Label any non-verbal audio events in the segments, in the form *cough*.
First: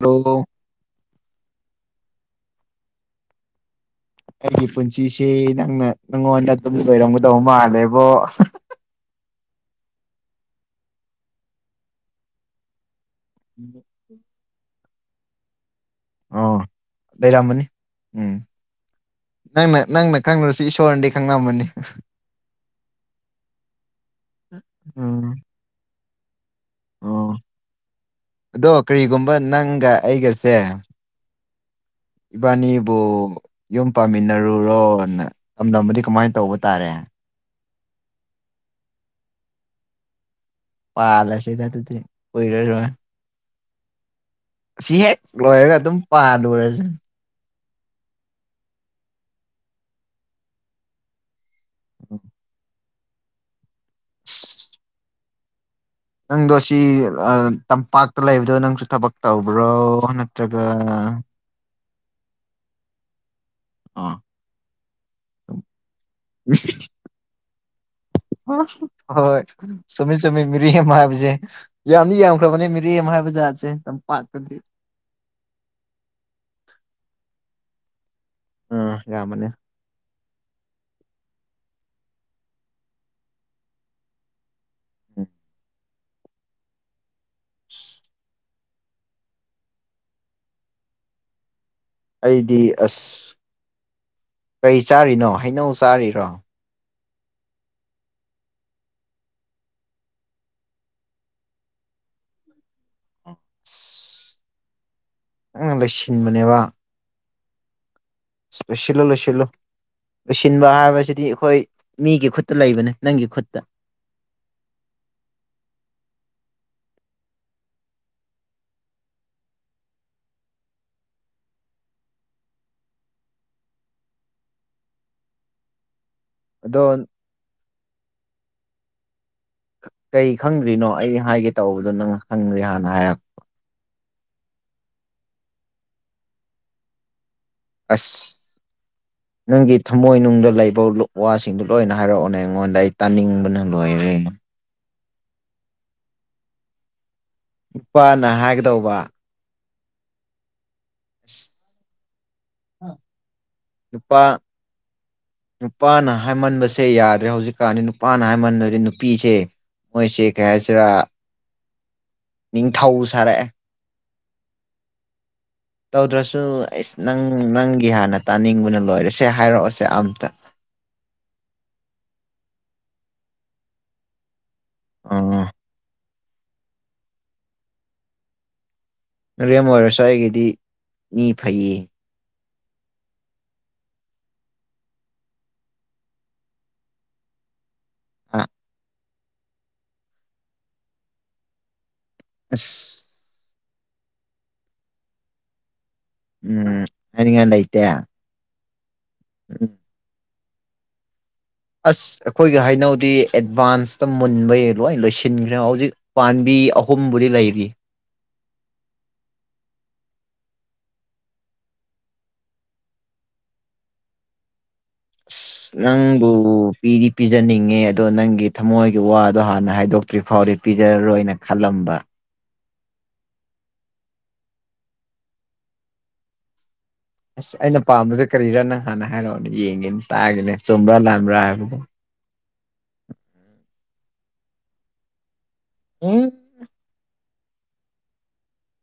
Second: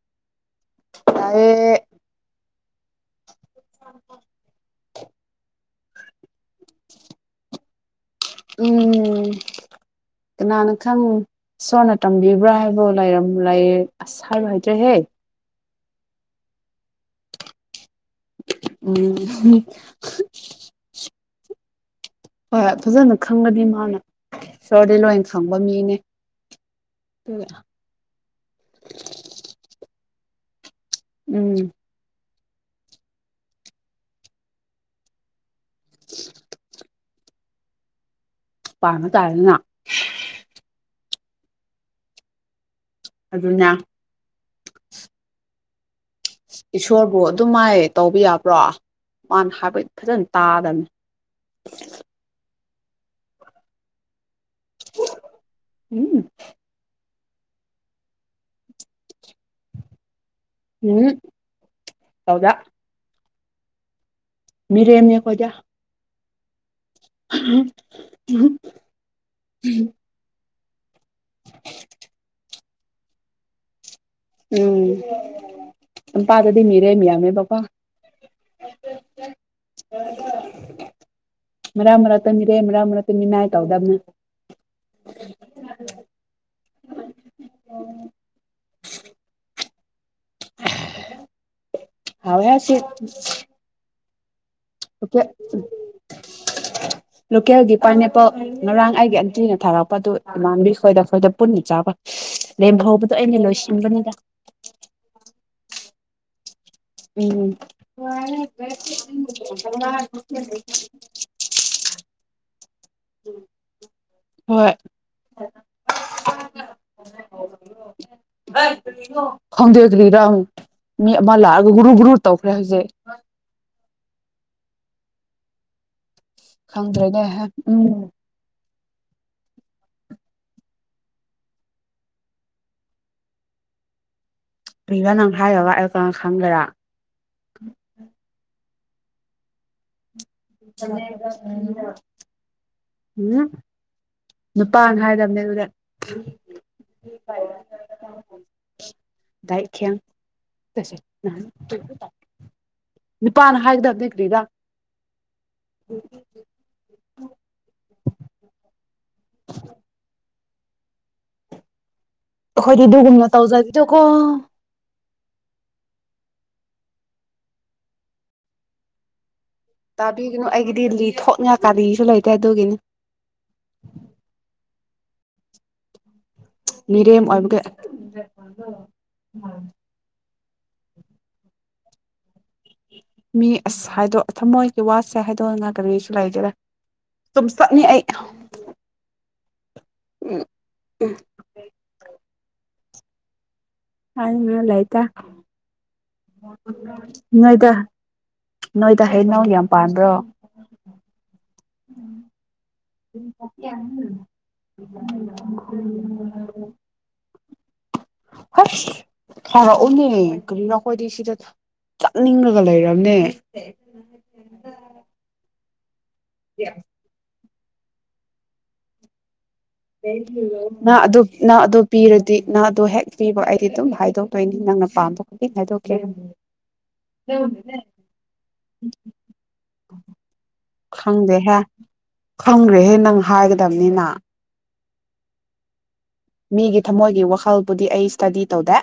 ꯂꯣ ꯂꯣ ꯇꯥꯏꯌꯦ *inaudible* ꯑꯩꯒꯤ ꯄꯨꯟꯁꯤꯁꯦ ꯅꯪꯅ ꯅꯪꯉꯣꯟꯗ ꯑꯗꯨꯝ ꯂꯣꯏꯔꯝꯒꯗꯧ ꯃꯥꯜꯂꯦꯕꯣ ꯎꯝ ꯀꯅꯥꯅ ꯈꯪ ꯏꯁꯣꯔꯅ ꯇꯝꯕꯤꯕ꯭ꯔꯥ ꯍꯥꯏꯕ ꯂꯩꯔꯝ ꯂꯩ ꯑꯁ ꯍꯥꯏꯕ ꯍꯩꯇ꯭ꯔꯦꯍꯦ ꯑꯣ ꯂꯩꯔꯝꯃꯅꯤ ꯎꯝ ꯎꯝ ꯅꯪꯅ ꯅꯪꯅ ꯈꯪꯅꯨꯔꯁꯨ ꯏꯁꯣꯔꯗꯤ ꯈꯪꯅꯝꯃꯅꯤ ꯍꯣꯏ ꯐꯖꯅ ꯈꯪꯉꯗꯤ ꯃꯥꯅ ꯏꯁꯣꯔꯗꯤ ꯂꯣꯏꯅ ꯎꯝ ꯈꯪꯕ ꯃꯤꯅꯦ ꯑꯣ ꯇꯨꯒꯤ ꯑꯗꯣ ꯀꯔꯤꯒꯨꯝꯕ ꯅꯪꯒ ꯑꯩꯒꯁꯦ ꯎꯝ ꯏꯕꯥꯅꯤꯕꯨ ꯌꯨꯝ ꯄꯥꯟꯃꯤꯟꯅꯔꯨꯔꯣꯅ ꯇꯝꯂꯝꯕꯗꯤ ꯀꯝꯃꯥꯏ ꯇꯧꯕ ꯇꯥꯔꯦ ꯄꯥꯡꯅ ꯇꯥꯔꯦꯗꯅ ꯄꯥꯂꯁꯤꯗ ꯑꯗꯨꯗꯤ ꯀꯨꯏꯔꯔꯣꯏ ꯑꯗꯨꯅ ꯑꯁꯤ ꯍꯦꯛ ꯂꯣꯏꯔꯒ ꯑꯗꯨꯝ ꯄꯥꯜꯂꯨꯔꯁꯦ ꯏꯁꯣꯔꯕꯨ ꯑꯗꯨ ꯃꯥꯏ ꯇꯧꯕ ꯌꯥꯕ꯭ꯔꯣ ꯃꯥꯅ ꯍꯥꯏꯕꯗꯤ ꯐꯖꯅ ꯇꯥꯗꯕꯅꯤ *inaudible* *inaudible* ꯎꯝ ꯅꯪꯗꯣ ꯁꯤ ꯑꯥ ꯇꯝꯄꯥꯛꯇꯥ ꯂꯩꯕꯗꯣ ꯅꯪꯁꯨ ꯊꯕꯛ ꯇꯧꯕ꯭ꯔꯣ ꯅꯠꯇ꯭ꯔꯒ ꯎꯝ ꯇꯧꯗꯦ ꯑꯥ ꯃꯤꯔꯦꯝꯅꯦ ꯑꯈꯣꯏꯗꯤ *unintelligible* ꯍꯣꯏ ꯆꯨꯝꯃꯤ ꯆꯨꯝꯃꯤ ꯃꯤꯔꯦꯝ ꯍꯥꯏꯕ ꯖꯦ ꯌꯥꯝꯗꯤ ꯌꯥꯝꯈ꯭ꯔꯕꯅꯦ ꯃꯤꯔꯦꯝ ꯍꯥꯏꯕ ꯖꯥꯠꯁꯦ ꯇꯝꯄꯥꯛ ꯎꯝ ꯇꯝꯄꯥꯥꯗꯗꯤ ꯃꯤꯔꯦꯝ ꯌꯥꯝꯃꯦꯕꯀꯣ ꯑꯥ ꯌꯥꯝꯕꯅꯤ *unintelligible* ꯃꯔꯛ ꯃꯔꯠꯇꯥ ꯃꯤꯔꯦꯝ ꯃꯔꯛ ꯃꯔꯛꯇꯥ ꯃꯤꯅꯥꯏ ꯇꯧꯗꯝꯅꯤ ꯎꯝ *inaudible* ꯍꯥꯎꯋꯦꯍꯦ ꯑꯩꯗꯤ ꯁꯤ ꯑꯁ ꯀꯩ ꯀꯨꯀꯤ ꯆꯥꯔꯤꯅꯣ ꯍꯩꯅꯧ ꯆꯥꯔꯤꯔꯣ *unintelligible* ꯂꯣꯀꯦꯜꯒꯤ ꯄꯥꯏꯅꯦꯄꯜ ꯉꯔꯥꯡ ꯑꯩꯒꯤ ꯑꯟꯇꯤꯅ ꯊꯥꯔꯛꯄꯗꯨ ꯏꯃꯥꯟꯕꯤꯈꯣꯏꯗ ꯑꯩꯈꯣꯏꯗ ꯄꯨꯟꯅ ꯆꯥꯕ ꯂꯦꯝꯍꯧꯕꯗꯣ ꯑꯩꯅ ꯂꯣꯏꯁꯤꯟꯕꯅꯤꯗ ꯑꯁ ꯅꯪꯅ ꯂꯩꯁꯤꯟꯕꯅꯦꯕ ꯎꯝ ꯂꯣꯏꯁꯤꯜꯂꯨ ꯂꯣꯏꯁꯤꯜꯂꯨ ꯂꯣꯏꯁꯤꯟꯕ *unintelligible* ꯍꯥꯏꯕꯁꯤꯗꯤ ꯑꯩꯈꯣꯏ ꯃꯤꯒꯤ ꯈꯨꯠꯇꯥ ꯂꯩꯕꯅꯦ ꯅꯪꯒꯤ ꯈꯨꯠꯇꯥ ꯍꯣꯏ *unintelligible* *unintelligible* ꯈꯪꯗꯦ ꯀꯔꯤꯔꯥ ꯃꯤ ꯑꯃ ꯂꯥꯛꯑꯒ ꯒꯨꯔꯨ ꯒꯨꯔꯨ ꯇꯧꯈ꯭ꯔꯦ ꯍꯧꯖꯤꯛ ꯑꯗꯣ ꯈꯪꯗ꯭ꯔꯦꯗꯍꯦ ꯎꯝ ꯀꯔꯤ ꯈꯪꯗ꯭ꯔꯤꯅꯣ ꯑꯩ ꯍꯥꯏꯒꯦ ꯇꯧꯕꯗꯣ ꯅꯪ ꯈꯪꯗ꯭ꯔꯦ ꯍꯥꯟꯅ ꯍꯥꯏꯔꯛ ꯀ꯭ꯔꯤꯔꯥ ꯅꯪ ꯍꯥꯏꯗꯔꯥꯒ ꯑꯩ ꯀꯃꯥꯏ ꯈꯪꯒꯦꯔꯥ ꯑꯁ ꯅꯪꯒꯤ ꯊꯃꯣꯏꯅꯨꯡꯗ ꯂꯩꯕ ꯋꯥꯁꯤꯡꯗꯣ ꯎꯝ ꯂꯣꯏꯅ ꯍꯥꯏꯔꯛꯑꯣꯅꯦ ꯑꯩꯉꯣꯟꯗ ꯑꯩ ꯇꯥꯅꯤꯡꯕꯅ ꯂꯣꯏꯔꯦ ꯅꯨꯄꯥꯅ ꯍꯥꯏꯗꯕꯅꯦ ꯑꯗꯨꯗꯤ ꯅꯨꯄꯥꯅ ꯍꯥꯏꯒꯗꯧꯕ *unintelligible* ꯑꯁ ꯅꯨꯄꯥꯅ ꯍꯥꯏꯒꯗꯕꯅꯦ ꯅꯨꯄꯥ ꯀ꯭ꯔꯤꯔ ꯅꯨꯄꯥꯅ ꯍꯥꯏꯃꯟꯕꯁꯤ ꯑꯦ ꯌꯥꯗ꯭ꯔꯦ ꯍꯧꯖꯤꯛ ꯀꯥꯟꯗꯤ ꯅꯨꯄꯥꯅ ꯍꯥꯏꯃꯜꯗꯗꯤ ꯅꯨꯄꯤꯁꯦ ꯃꯣꯏꯁꯦ ꯀꯩ ꯍꯥꯏꯁꯤꯔꯥ ꯑꯩꯈꯣꯏꯗꯤ ꯅꯤꯡꯊꯧ ꯑꯗꯨꯒꯨꯝꯅ ꯁꯥꯔꯛꯑꯦ ꯇꯧꯖꯒꯤꯗꯣꯀꯣ ꯇꯧꯗ꯭ꯔꯥꯁꯨ ꯑꯦꯁ ꯅꯪ ꯅꯪꯒꯤ ꯍꯥꯟꯅ ꯇꯥꯅꯤꯡꯕꯅ ꯂꯣꯏꯔꯁꯦ ꯍꯥꯏꯔꯛꯑꯣꯁꯦ ꯑꯝꯇ ꯇꯥꯕꯤꯒꯅꯨ ꯑꯩꯒꯤꯗꯤ ꯂꯤ ꯊꯣꯛꯅꯉꯥꯏ ꯀꯥꯂꯤꯁꯨ ꯂꯩꯇꯦ ꯑꯗꯨꯒꯤꯅꯤ ꯑꯣ ꯃꯤꯔꯦꯝ ꯑꯣꯏꯕꯒꯤ ꯃꯤꯔꯦꯝ ꯑꯣꯏꯔꯁꯨ ꯑꯩꯒꯤꯗꯤ ꯃꯤ ꯐꯩꯌꯦ ꯃꯤ ꯑꯁ ꯍꯥꯏꯗꯣ ꯊꯃꯣꯏꯒꯤ ꯋꯥꯁꯦ ꯍꯥꯏꯗꯣꯛꯑꯅ ꯀꯔꯤ ꯁꯨ ꯂꯩꯇꯦꯗ ꯁꯨꯝ ꯆꯠꯅꯤ ꯑꯩ ꯑꯥ ꯎꯝ ꯑꯁ ꯍꯥꯏꯅꯤꯡꯉꯥꯏ ꯂꯩꯇꯦ ꯎꯝ ꯍꯥꯏꯅꯤꯡꯉꯥꯏ ꯅꯣꯏꯗ ꯂꯩꯇꯦ ꯅꯣꯏꯗ ꯍꯩꯅꯧ ꯌꯥꯝ ꯎꯝ ꯄꯥꯟꯕꯥ꯭ꯔꯣ ꯑꯁ ꯑꯩꯈꯣꯏꯒꯤ ꯍꯩꯅꯧꯗꯤ ꯑꯦꯗꯚꯥꯟꯁꯇ ꯃꯨꯟꯕꯩ ꯂꯣꯏ ꯂꯣꯏꯁꯤꯟꯈ꯭ꯔꯦ ꯍꯧꯖꯤꯛ ꯄꯥꯝꯕꯤ ꯑꯍꯨꯝꯕꯨꯗꯤ ꯂꯩꯔꯤ ꯑꯁ ꯊꯥꯔꯛꯎꯅꯦ ꯀꯔꯤ ꯅꯈꯣꯏꯗꯤ ꯁꯤꯗ ꯆꯠꯅꯤꯡꯉꯒ ꯂꯩꯔꯕꯝꯅꯦ ꯑꯁ ꯅꯪꯕꯨ ꯄꯤꯗꯤ ꯄꯤꯖꯅꯤꯡꯉꯦ ꯑꯗꯣ ꯅꯪꯒꯤ ꯊꯃꯣꯏꯒꯤ ꯋꯥꯗꯣ ꯍꯥꯟꯅ ꯍꯥꯏ ꯅꯪ ꯑꯗꯨ ꯅꯪ ꯑꯗꯨ ꯄꯤꯔ ꯗꯤ ꯅꯪ ꯑꯗꯨ ꯍꯦꯛ ꯄꯤꯕ ꯑꯩꯗꯤ ꯑꯗꯨꯝ ꯍꯥꯏꯗꯣꯛꯇꯣꯏꯅꯤ ꯅꯪꯅ ꯄꯥꯝꯕ ꯈꯨꯗꯤꯡ ꯍꯥꯏꯗꯣꯛꯀꯦ ꯑꯁ ꯑꯩꯅ ꯄꯥꯝꯕꯁꯦ ꯀꯔꯤꯔꯅ ꯅꯪ ꯍꯥꯟꯅ ꯍꯥꯏꯔꯛꯑꯣꯅꯦ ꯌꯦꯡꯒꯦꯅꯦ ꯇꯥꯒꯦꯅꯦ ꯆꯨꯝꯕ꯭ꯔꯥ ꯂꯥꯟꯕ꯭ꯔꯥ ꯍꯥꯏꯕꯗꯣ ꯈꯪꯈ꯭ꯔꯦꯍꯦ ꯅꯪ ꯍꯥꯏꯒꯗꯕꯅꯤꯅ ꯎꯝ ꯃꯤꯒꯤ ꯊꯃꯣꯏꯒꯤ ꯋꯥꯈꯜꯕꯨꯗꯤ ꯑꯩ ꯏꯁꯇꯗꯤ ꯇꯧꯗꯦ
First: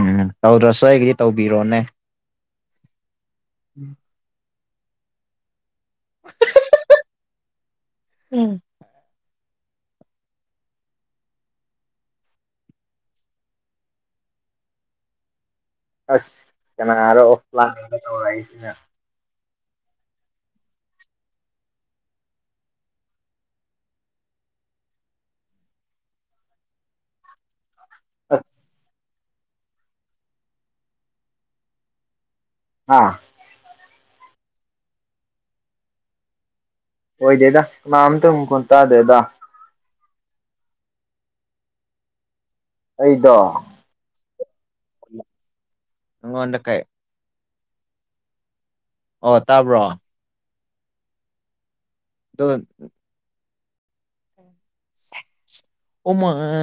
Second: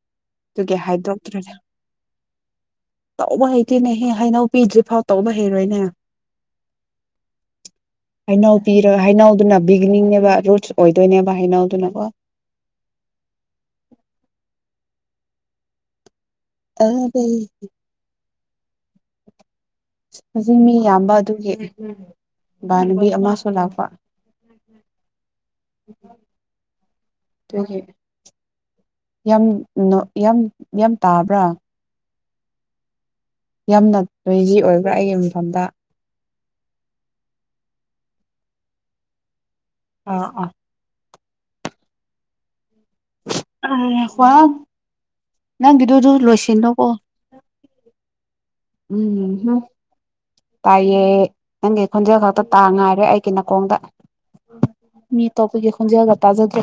ꯎꯝ ꯑꯗꯨꯒꯤ ꯇꯧꯗꯔꯁꯨ ꯑꯩꯒꯤꯗꯤ ꯍꯥꯏꯗꯣꯛꯇ꯭ꯔꯦꯗ ꯇꯧꯕꯤꯔꯣꯅꯦ ꯇꯧꯕ ꯍꯩꯇꯦꯅꯦꯍꯦ ꯍꯥꯏꯅꯧ ꯄꯤꯗ꯭ꯔꯤꯐꯥꯎ ꯇꯧꯕ ꯍꯩꯔꯣꯏꯅꯦ ꯍꯩꯅꯧ ꯎꯝ ꯄꯤꯔ ꯍꯩꯅꯧꯗꯨꯅ ꯕꯤꯒꯤꯅꯤꯡꯅꯦꯕ ꯔꯨꯠꯁ ꯑꯣꯏꯗꯣꯏꯅꯦꯕ ꯍꯩꯅꯧꯗꯨꯅꯀꯣ ꯑꯁ ꯀꯅꯥꯔꯣ ꯑꯗꯨꯗꯤ ꯑꯣ ꯂꯥꯡꯒ ꯇꯧꯔꯛꯏꯁꯤꯅ *unintelligible* ꯍꯧꯖꯤꯛ ꯃꯤ ꯌꯥꯝꯕ ꯑꯗꯨꯒꯤ ꯏꯕꯥꯅꯕꯤ ꯑꯃꯁꯨ ꯂꯥꯛꯄ ꯑꯗꯨꯒꯤ ꯑ ꯌꯥꯝ ꯌꯥꯝ ꯌꯥꯝ ꯇꯥꯕ꯭ꯔꯥ ꯍꯥ ꯌꯥꯝꯅ ꯅꯣꯏꯖꯤ ꯑꯣꯏꯕ꯭ꯔꯥ ꯑꯩꯒꯤ ꯃꯐꯝꯗ ꯑꯣꯏꯗꯦꯗ ꯀꯅꯥꯝꯇ ꯃꯈꯣꯟ ꯇꯥꯗꯦꯗ ꯑꯥ ꯑꯥ ꯑꯩꯗꯣ ꯅꯪꯒꯤꯗꯣ ꯑꯩꯉꯣꯟꯗ ꯀꯩ ꯑꯗꯨꯂꯣꯏꯁꯤꯜꯂꯣꯀꯣ ꯑꯣ ꯎꯝ ꯇꯥꯕ꯭ꯔꯣ ꯇꯥꯏꯌꯦ ꯅꯪꯒꯤ ꯈꯣꯟꯖꯦꯜ ꯈꯛꯇ ꯑꯗꯨ ꯇꯥ ꯉꯥꯏꯔꯦ ꯑꯩ ꯀꯤ ꯅꯥꯀꯣꯡꯗ ꯃꯤꯇꯣꯞꯄꯒꯤ ꯈꯣꯟꯖꯦꯜꯒ ꯎꯃꯥ ꯇꯥꯖꯗ꯭ꯔꯦ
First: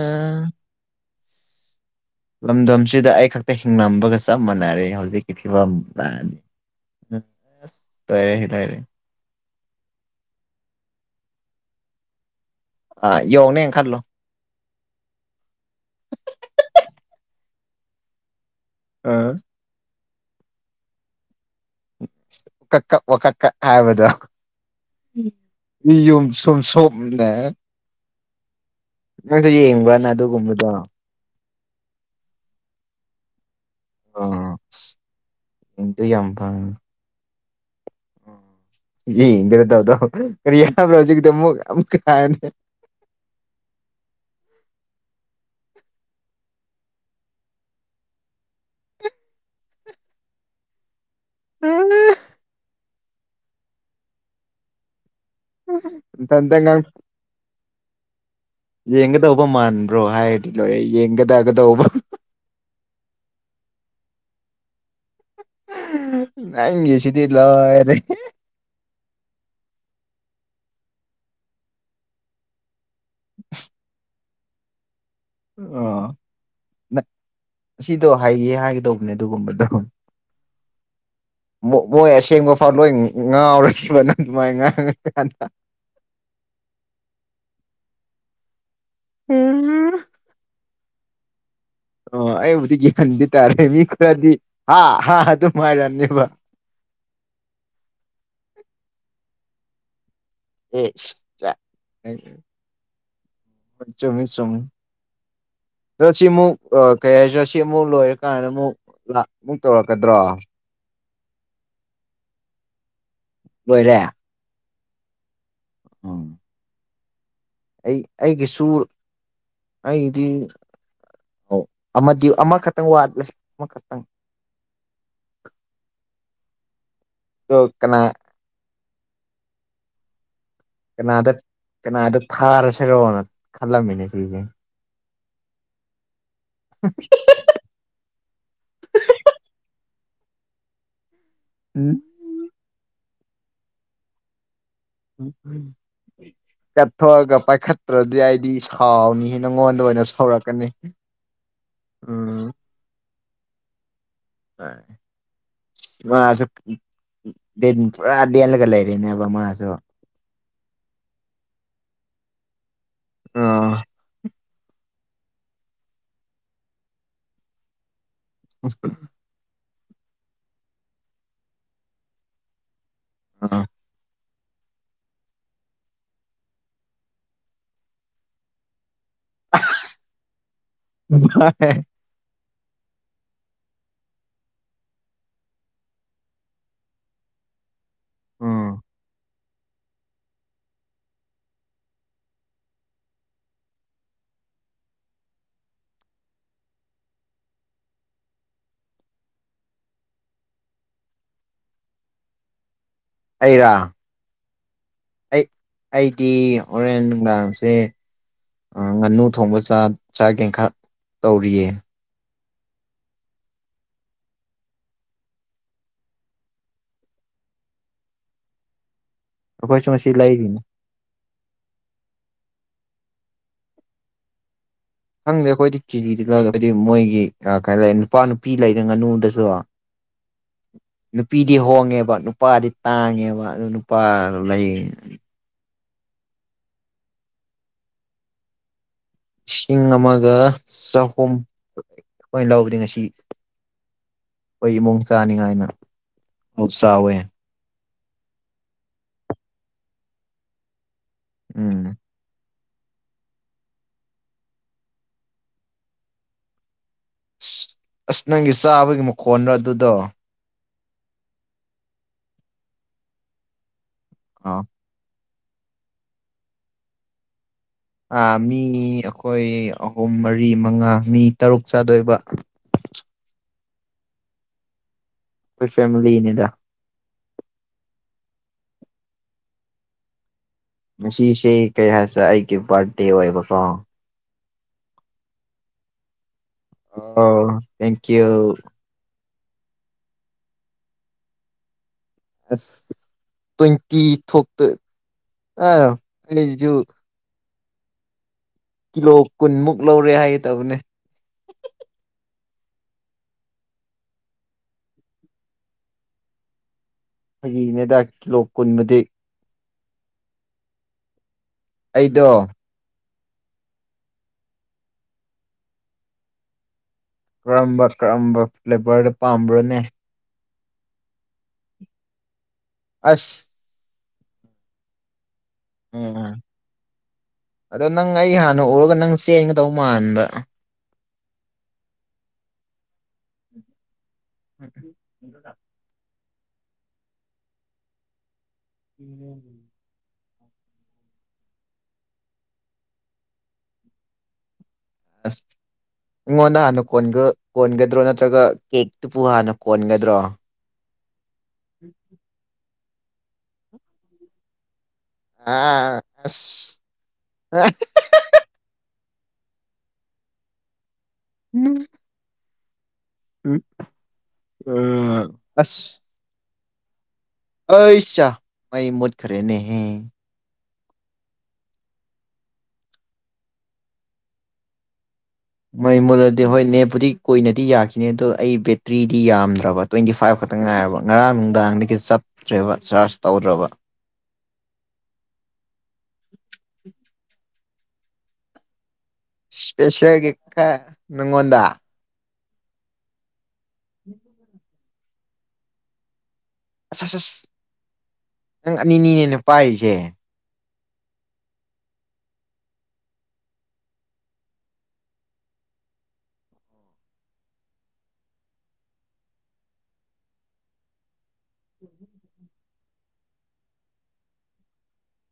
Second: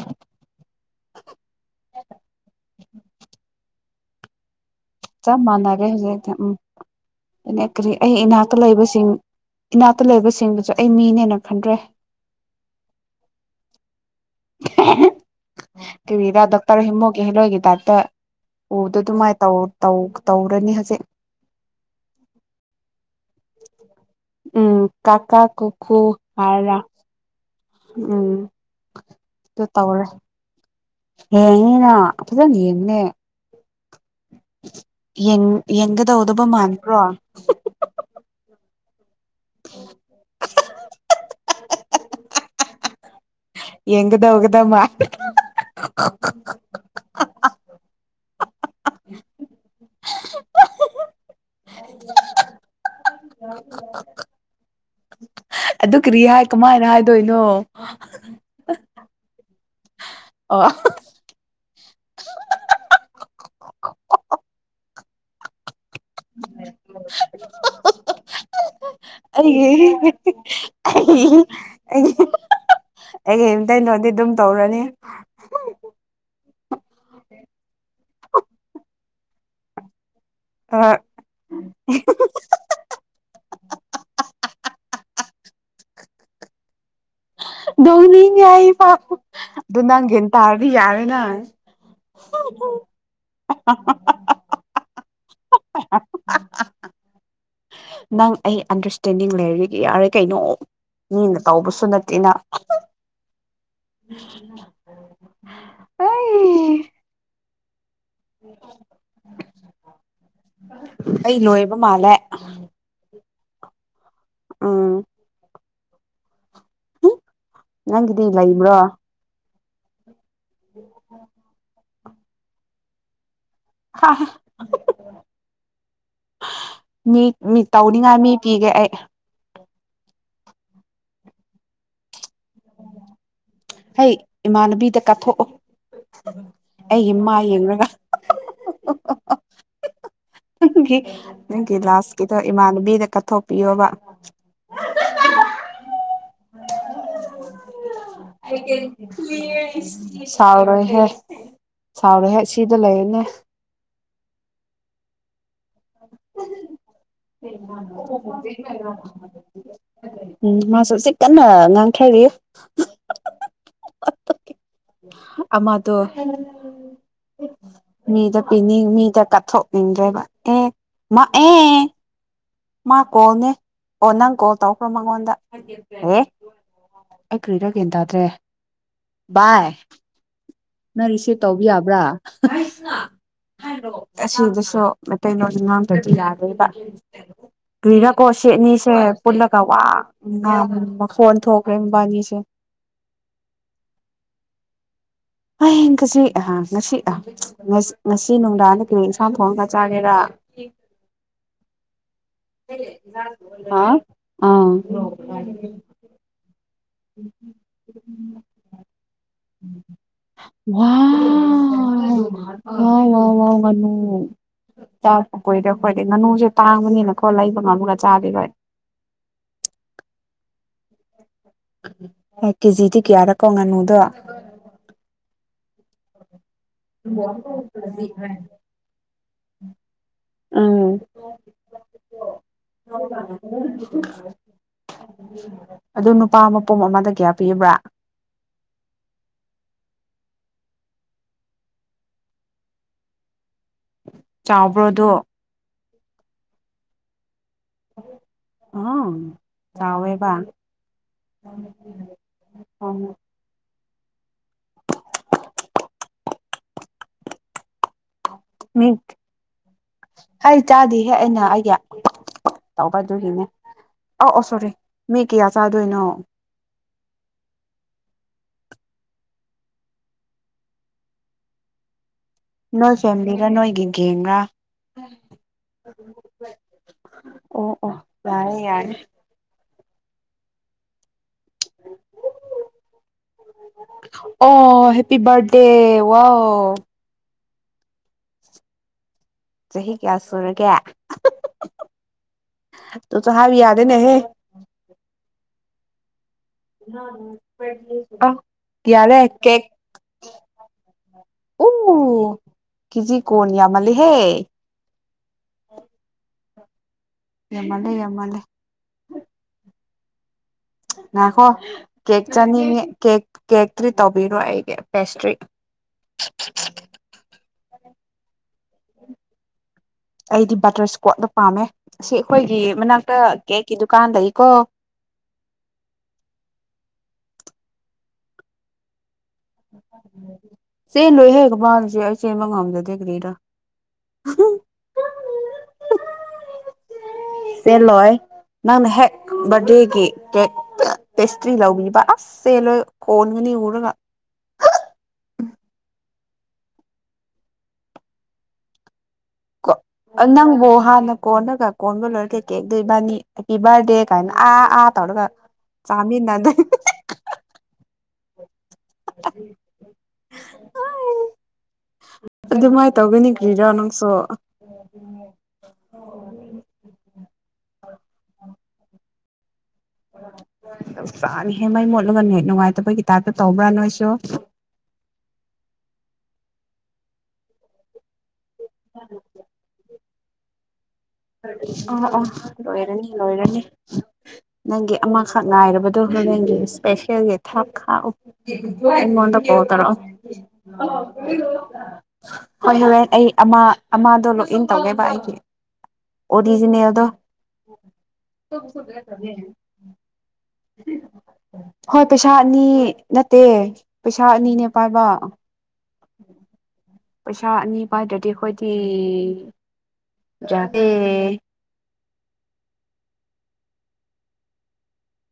ꯂꯝꯗꯝꯁꯤꯗ ꯑꯩ ꯈꯛꯇ ꯍꯤꯡꯂꯝꯕꯒ ꯆꯞ ꯃꯥꯟꯅꯔꯦ ꯍꯧꯖꯤꯛ ꯆꯞ ꯃꯥꯟꯅꯔꯦ ꯍꯧꯖꯤꯛꯇꯤ ꯎꯝ ꯎꯝ ꯑꯁ ꯀꯔꯤ ꯑꯩ ꯂꯣꯏꯔꯦ ꯏꯅꯥꯛꯇ ꯂꯣꯏꯔꯦ ꯂꯩꯕꯁꯤꯡ ꯏꯅꯥꯛꯇ ꯂꯩꯕꯁꯤꯡꯕꯁꯨ ꯑꯩ ꯃꯤꯅꯦꯅ ꯈꯟꯗ꯭ꯔꯦ ꯌꯣꯡꯅꯦꯅ ꯈꯜꯂꯣ ꯀꯤꯔꯤꯔ ꯗꯣꯛꯇꯔ ꯍꯦꯃꯣꯒꯤ ꯍꯦꯜꯂꯣꯏꯒꯤ ꯇꯥꯏꯞꯇ ꯑꯣ ꯑꯗꯨ ꯑ ꯑꯗꯨꯃꯥꯏꯅ ꯇꯧ ꯇꯧꯔꯅꯤ ꯍꯧꯖꯤꯛ ꯀꯛ ꯀꯛ ꯋꯀꯥꯛ ꯀꯛ ꯍꯥꯏꯕꯗꯣ ꯎꯝ ꯀꯥꯀꯥ ꯀꯨꯀꯨ ꯌꯨꯝ ꯍꯥꯔꯥ *unintelligible* ꯎꯝ ꯅꯪꯁꯨ ꯌꯦꯡꯕ꯭ꯔꯅ ꯑꯗꯨꯒꯨꯝꯕꯗꯣ ꯉꯤꯅ ꯐꯖꯅ ꯌꯡꯅꯦ ꯑꯥ ꯌꯦꯡꯗꯤ ꯌꯥꯝ ꯌꯦꯡꯒꯗꯧꯗꯕ ꯐꯪꯉꯦ ꯃꯥꯟꯗ꯭ꯔꯣ ꯌꯦ ꯀꯗ ꯇꯧꯗ ꯀꯔꯤ ꯍꯥꯏꯕ꯭ꯔꯥ ꯍꯧꯖꯤꯛꯗꯤ ꯑꯃꯨꯛ ꯀꯥ ꯍꯥꯏꯌꯨꯅꯤ *unintelligible* ꯑꯗꯨ ꯀꯔꯤ ꯍꯥꯏ ꯅꯊꯟꯇ ꯉꯥꯡ ꯀꯃꯥꯏꯅ ꯍꯥꯏꯗꯣꯏꯅꯣ ꯌꯦꯡꯒꯗꯧꯕ ꯃꯥꯟꯕ꯭ꯔꯣ ꯍꯥꯏꯔꯗꯤ ꯑꯣ ꯂꯣꯏꯔꯦ ꯌꯦꯡꯒꯗꯒꯗꯧꯕ ꯅꯪꯒꯤꯁꯤꯗꯤ ꯑꯩ ꯑꯩꯒꯤ ꯑꯩꯒꯤ ꯏꯝꯇꯩꯅꯣꯗꯤ ꯑꯗꯨꯝ ꯇꯧꯔꯅꯤ ꯑ ꯅ ꯁꯤꯗꯣ ꯍꯩ ꯍꯥꯏꯒꯗꯧꯕꯅꯦ ꯑꯗꯨꯒꯨꯝꯕꯗꯣ ꯑ ꯃ ꯃꯣꯏ ꯑꯦꯁꯡ ꯐꯥꯎꯠꯂꯣꯏ ꯉꯥꯎꯔꯈꯤꯕꯅ ꯑꯗꯨꯃꯥꯏꯅ ꯉꯥꯡꯔꯉ ꯀꯥꯟꯗ ꯎꯝ *unintelligible* ꯑꯣ ꯑꯩꯕꯨꯗꯤ ꯌꯦꯡꯍꯟꯗꯤ ꯇꯥꯔꯦ ꯃꯤ ꯈꯔꯗꯤ ꯍꯥ ꯍꯥ ꯑꯗꯨ ꯍꯥꯏꯔꯅꯦꯕ ꯅꯪ ꯑꯩ ꯑꯟꯗꯔꯁꯇꯦꯟꯗꯤꯡ ꯂꯩꯔꯤꯒ ꯌꯥꯔꯦ ꯀꯩꯅꯣ ꯑꯦ ꯃꯤꯅ ꯁ ꯇꯧꯕꯁꯨ ꯅꯠꯇꯦꯅ ꯆꯨꯝꯃꯤ ꯆꯨꯝꯃꯤ ꯁꯤ ꯑꯃꯨ ꯑꯩ ꯀꯩꯁꯤ ꯁꯤ ꯑꯃꯨ ꯂꯣ ꯀꯥꯏꯅ ꯑꯃꯨꯛ ꯃꯨꯛ ꯇꯧꯔꯛꯀꯗ꯭ꯔꯣ ꯑꯩ ꯂꯣꯏꯕ ꯃꯥꯜꯂꯦ ꯂꯣꯏꯔꯦ ꯑꯪ ꯎꯝ ꯅꯪꯒꯤꯗꯤ ꯂꯩꯕ꯭ꯔꯣ ꯑꯩꯗꯤ ꯑꯣ ꯑꯃꯗꯤ ꯑꯃꯈꯛꯇꯪ ꯋꯥꯠꯂꯦ ꯑꯃꯈꯛꯇꯪ *unintelligible* ꯑꯗꯣ ꯃꯤ ꯀꯅꯥ ꯇꯧꯅꯤꯉꯥꯏ ꯃꯤ ꯄꯤꯒꯦ ꯑꯩ ꯀꯅꯥꯗ ꯀꯅꯥꯗ ꯊꯥꯔꯁꯤꯔ ꯍꯩ ꯏꯃꯥꯟꯅꯕꯤꯗ ꯀꯠꯊꯣꯛꯑꯣ ꯑꯩꯒꯤꯃꯥ ꯌꯦꯡꯂꯡꯒ ꯅꯪꯒꯤ ꯂꯥꯁ ꯀꯗꯣ ꯏꯃꯥꯟꯅꯕꯤꯗ ꯀꯠꯊꯣꯛꯄꯤꯌꯣꯕ *unintelligible* ꯑꯩꯗꯤ ꯁꯥꯎꯅꯤꯍꯦ ꯅꯪꯉꯣꯟꯗ ꯑꯣꯏꯅ ꯁꯧꯔꯛꯀꯅꯤ ꯎꯝ *unintelligible* ꯗ ꯂꯩꯅꯦ ꯃꯥꯁꯨ ꯂꯦꯜꯂꯒ ꯂꯩꯔꯦꯅꯦꯕ ꯃꯥꯁꯨ *unintelligible* ꯎꯝ ꯃꯥꯁꯨ ꯀꯟꯅ ꯉꯥꯡꯊꯔꯤ ꯑ ꯑꯃꯗꯣ ꯃꯤꯗ ꯄꯤꯅꯤꯡ ꯃꯤꯗ ꯀꯠꯊꯣꯛꯅꯤꯡꯗ꯭ꯔꯦꯕ ꯑꯦ ꯃꯥ ꯑꯦ ꯃꯥ ꯀꯣꯜꯅꯦ ꯑꯣ ꯅꯪ ꯀꯣꯜ ꯇꯧꯈ꯭ꯔꯣ ꯃꯉꯣꯟꯗ ꯑꯦ ꯑꯩ ꯀꯔꯤꯔ ꯒꯌꯟ ꯇꯥꯗ꯭ꯔꯦ ꯕꯥꯏ ꯅꯪ ꯔꯤꯁꯤꯞ ꯇꯧꯕ ꯌꯥꯕ꯭ꯔꯥ ꯑꯁꯤꯗꯁꯨ ꯃꯩꯇꯩꯂꯣꯟ ꯉꯥꯡꯗꯗꯤ ꯌꯥꯗꯣꯏꯕ ꯀꯔꯤꯔꯀꯣ ꯎꯝ ꯁꯤꯅꯤꯁꯦ ꯄꯨꯜꯂꯒ ꯋꯥ ꯃꯈꯣꯟ ꯊꯣꯛꯈ꯭ꯔꯦ ꯃꯣꯏꯕꯥꯟꯅꯤꯁꯦ ꯉꯁꯤ ꯑ ꯉꯁꯤ ꯑ ꯉꯁꯤ ꯅꯨꯡꯗꯥꯡꯗ ꯀꯔꯤ ꯏꯟꯁꯥꯡ ꯊꯣꯡꯔꯥꯒ ꯆꯥꯒꯦꯔꯥ ꯑꯩꯔꯥ ꯍꯥ ꯑꯥ ꯑꯩ ꯑꯩꯗꯤ ꯍꯣꯔꯦꯟ ꯅꯨꯡꯗꯥꯡꯁꯦ ꯉꯥꯅꯨ ꯊꯣꯡꯕ ꯆꯥ ꯆꯥꯒꯦ ꯇꯧꯔꯤꯌꯦ ꯋꯥꯎ ꯋꯥꯎ ꯋꯥꯎ ꯋꯥꯎ ꯉꯥꯅꯨ ꯆꯥꯗ ꯀꯨꯏꯔꯦ ꯑꯩꯈꯣꯏꯗꯤ ꯉꯥꯅꯨꯁꯦ ꯇꯥꯡꯕꯅꯤꯅꯀꯣ ꯂꯩꯕ ꯉꯝꯃꯒꯥ ꯆꯥꯒꯦ ꯑꯩꯈꯣꯏ ꯑꯩꯈꯣꯏꯁꯨ ꯉꯁꯤ ꯂꯩꯔꯤꯅꯦ ꯀꯦꯖꯤꯗꯤ ꯀꯌꯥꯔꯀꯣ ꯉꯥꯅꯨꯗꯣ ꯈꯪꯗꯦ ꯑꯩꯈꯣꯏꯗꯤ ꯀꯤꯖꯤꯗꯤ ꯀꯌꯥꯅꯣ ꯍꯥꯏꯕꯗꯤ ꯃꯣꯏꯒꯤ ꯀꯩꯂꯩ ꯅꯨꯄꯥ ꯅꯨꯄꯤ ꯂꯩꯅ ꯉꯥꯅꯨꯗꯁꯨ ꯎꯝ ꯅꯨꯄꯤꯗꯤ ꯍꯣꯡꯉꯦꯕ ꯅꯨꯄꯥꯗꯤ ꯇꯥꯡꯉꯦꯕ ꯑꯗꯨ ꯅꯨꯄꯥ ꯂꯩ ꯑꯗꯨ ꯅꯨꯄꯥ ꯃꯄꯣꯝ ꯑꯃꯗ ꯀꯌꯥ ꯄꯤꯕ꯭ꯔꯥ ꯂꯤꯁꯤꯡ ꯑꯃꯒ ꯆꯍꯨꯝ ꯑꯩꯈꯣꯏꯅ ꯂꯧꯕꯗꯤ ꯉꯁꯤ ꯑꯩꯈꯣꯏ ꯆꯥꯎꯕ꯭ꯔꯣ ꯏꯃꯨꯡ ꯑꯗꯨ ꯆꯥꯅꯤꯡꯉꯥꯏꯅ ꯑꯗꯨꯝ ꯆꯥꯎꯋꯦ ꯑ ꯆꯥꯎꯋꯦꯕ ꯎꯝ ꯑ ꯑꯁ ꯅꯪꯒꯤ ꯆꯥꯕꯒꯤ ꯃꯈꯣꯟꯔꯥ ꯑꯗꯨꯗꯣ ꯍꯩ ꯆꯥꯗꯤꯍꯦꯛ ꯑꯩꯅ ꯑꯩꯒꯤ ꯇꯧꯕ ꯑꯗꯨꯒꯤꯅꯦ ꯑꯧ ꯑꯣ ꯑꯥ ꯁꯣꯔꯤ ꯃꯤ ꯀꯌꯥ ꯆꯥꯗꯣꯏꯅꯣ ꯃꯤ ꯑꯩꯈꯣꯏ ꯑꯍꯨꯝ ꯃꯔꯤ ꯃꯉꯥ ꯃꯤ ꯇꯔꯨꯛ ꯆꯥꯗꯣꯏꯕ ꯅꯣꯏ ꯐꯦꯃꯤꯂꯤꯔꯥ ꯅꯣꯏꯒꯤ ꯒꯦꯡꯔꯥ ꯑꯩꯈꯣꯏ ꯐꯦꯃꯤꯂꯤꯅꯤꯗ ꯑꯣ ꯑꯣ ꯌꯥꯥꯔꯦ ꯌꯥꯔꯦ ꯉꯁꯤꯁꯦ ꯀꯩ ꯍꯥꯏꯁꯦꯔꯥ ꯑꯩꯒꯤ ꯕꯥ꯭ꯔꯠꯗꯦ ꯑꯣꯏꯕꯀꯣ ꯑꯣ ꯍꯦꯄꯤ ꯕꯥ꯭ꯔꯠ ꯗꯦ ꯋꯥꯎ ꯑꯣ ꯊꯦꯡꯀꯤ꯭ꯌꯨ ꯆꯍꯤ ꯀꯌꯥ ꯁꯨꯔꯒꯦ ꯑꯗꯨꯁꯨ ꯍꯥꯏꯕꯥ ꯌꯥꯗꯦꯅꯦꯍꯦ ꯑ *unintelligible* *inaudible* ꯀꯤꯂꯣ ꯀꯦꯛ ꯀꯨꯟꯃꯨꯛ ꯂꯧꯔꯦ ꯍꯥꯏꯒꯦ ꯇꯧꯕꯅꯦ ꯎ ꯀꯤꯖꯤ ꯀꯣꯟ ꯌꯥꯝꯃꯜ ꯂꯤꯍꯦ ꯌꯥꯝꯃꯜꯂꯦ ꯑꯩꯒꯤꯅꯦꯗ ꯌꯥꯝꯃꯜꯂꯦ ꯀꯤꯂꯣ ꯀꯨꯟꯕꯨꯗꯤ ꯅꯥꯈꯣ ꯑꯩꯗꯣ ꯀꯦꯛ ꯆꯥꯅꯤꯡꯉꯦ ꯀꯦꯛ ꯀꯦꯛ ꯇ꯭ꯔꯤꯠ ꯇꯧꯕꯤꯔꯣ ꯑꯩꯒꯤ ꯄꯦꯁꯇ꯭ꯔꯤꯛ ꯀꯔꯝꯕ ꯀꯔꯝꯕ ꯐ꯭ꯂꯦꯚꯔꯗ ꯄꯥꯝꯕ꯭ꯔꯥꯅꯦ ꯑꯩꯗꯤ ꯕꯇꯔ ꯏꯁꯀꯣꯠꯇꯣ ꯄꯥꯝꯃꯦ ꯑꯁꯤ ꯑꯩꯈꯣꯏꯒꯤ ꯃꯅꯥꯛꯇ ꯑꯁ ꯀꯦꯛꯀꯤ ꯗꯨꯀꯥꯟ ꯂꯩꯌꯦꯀꯣ ꯎꯝ ꯑꯗꯣ ꯅꯪ ꯑꯩ ꯍꯥꯟꯅ ꯎꯔꯒ ꯅꯪ ꯆꯦꯟꯒꯗꯧ ꯃꯥꯟꯕ ꯆꯦꯟꯂꯣꯏ ꯍꯦ ꯀꯃꯥꯏ ꯆꯦꯟ ꯑꯩ ꯆꯦꯟꯕ ꯉꯃꯗ꯭ꯔꯗꯤ ꯀꯔꯤꯔ ꯗ *inaudible* ꯆꯦꯜꯂꯣꯏ ꯅꯪꯅ ꯍꯦꯛ ꯕꯥ꯭ꯔꯠꯗꯦꯒꯤ ꯀꯦꯛ ꯄꯦꯁꯇ꯭ꯔꯤ ꯂꯧꯕꯤꯕ ꯑꯁ ꯆꯦꯜꯂꯣꯏ ꯈꯣꯟꯒꯅꯤ ꯎꯔꯒ ꯑꯁ ꯑꯩꯉꯣꯟꯗ ꯍꯥꯟꯅ ꯀꯣꯟ ꯀꯣꯟꯒꯗ꯭ꯔꯣ ꯅꯠꯇ꯭ꯔꯒ ꯀꯦꯛ ꯇꯨꯄꯨ ꯍꯟꯅꯥ ꯀꯣ ꯅꯪꯕꯨ ꯍꯥꯟꯅ ꯀꯣꯟꯔꯥꯒ ꯀꯣꯟꯕ ꯂꯣꯏꯔꯒꯥ ꯀꯦꯛꯗꯣ ꯏꯕꯥꯟꯅꯤ ꯍꯦꯄꯤ ꯕꯥ꯭ꯔꯠ ꯗꯦ ꯀꯥꯏꯅꯥ ꯑꯥ ꯑꯥ ꯑ ꯆꯥꯃꯤꯟꯅꯗꯣꯢ ꯑꯁ *unintelligible* *unintelligible* *unintelligible* ꯑꯗꯨꯃꯥꯏꯅ ꯇꯧꯒꯅꯤ ꯀ꯭ꯔꯤꯔꯥ ꯅꯪꯁꯨ ꯑꯁ ꯑꯩꯠꯁꯥ ꯃꯩ ꯃꯨꯠ ꯈꯔꯦꯅꯦꯍꯦ ꯃꯩ ꯃꯨꯠꯂꯒꯅ ꯅꯦꯠ ꯅꯨꯡꯉꯥꯏꯇꯕꯒꯤ ꯇꯥꯏꯞꯇ ꯇꯧꯕ꯭ꯔꯥ ꯅꯣꯏꯁꯨ ꯃꯩ ꯃꯨꯠꯂꯗꯤ ꯍꯣꯏ ꯅꯦꯠꯄꯨꯗꯤ ꯀꯨꯏꯅꯗꯤ ꯌꯥꯈꯤꯅꯦ ꯑꯗꯣ ꯑꯩ ꯕꯦꯇ꯭ꯔꯤꯗꯤ ꯌꯥꯝꯗ꯭ꯔꯕ ꯇ꯭ꯋꯦꯟꯇꯤ ꯐꯥꯏꯚ ꯈꯛꯇ ꯈꯤꯇꯪ ꯉꯥꯏꯔꯕ ꯉꯔꯥꯡ ꯅꯨꯡꯗꯥꯡꯗꯒꯤ ꯑꯣ ꯑꯣ ꯆꯞꯠꯇ꯭ꯔꯦꯕ ꯂꯣꯏꯔꯅꯤ ꯆꯥꯔꯖ ꯂꯣꯏꯔꯅꯤ ꯇꯧꯗ꯭ꯔꯕ ꯅꯪꯒꯤ ꯑꯃꯈꯛ ꯉꯥꯏꯔꯕꯗꯣ ꯍ ꯅꯪꯒꯤ ꯏꯁꯄꯦꯁꯦꯜꯒꯤ ꯊꯥꯛ ꯈꯥꯛꯎ ꯑꯩꯉꯣꯟꯗ ꯀꯣꯜ ꯏꯁꯄꯦꯁꯦꯜꯒꯤ ꯇꯩꯔꯛꯑꯣ ꯅꯪꯉꯣꯟꯗ ꯍꯣꯏ ꯍꯣꯔꯦꯟ ꯑꯩ ꯑꯃ ꯑꯃꯗꯣ ꯂꯣꯛ ꯏꯟ ꯇꯧꯒꯦꯕ ꯑꯩꯒꯤ ꯑꯣꯔꯤꯖꯤꯅꯦ ꯑꯁ ꯑꯁ ꯑꯁ ꯅꯪ ꯑꯅꯤ ꯅꯤꯅꯦ ꯄꯥꯏꯔꯤꯁꯦ *inaudible* ꯍꯣꯏ ꯄꯩꯁꯥ ꯑꯅꯤ ꯅꯠꯇꯦ ꯄꯩꯁꯥ ꯑꯅꯤꯅꯦ ꯄꯥꯏꯕ ꯄꯩꯁꯥ ꯑꯅꯤ ꯄꯥꯏꯗ꯭ꯔꯗꯤ ꯑꯩꯈꯣꯏꯗꯤ ꯌꯥꯗꯦ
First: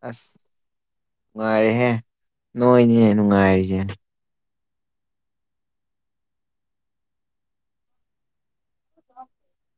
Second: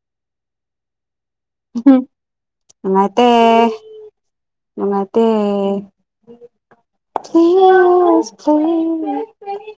ꯑꯁ ꯅꯨꯡꯉꯥꯏꯔꯦꯍꯦ ꯅꯣꯏꯅꯦ ꯅꯨꯡꯉꯥꯏꯔꯤꯁꯦ ꯅꯨꯡꯉꯥꯢꯇꯦ *unintelligible*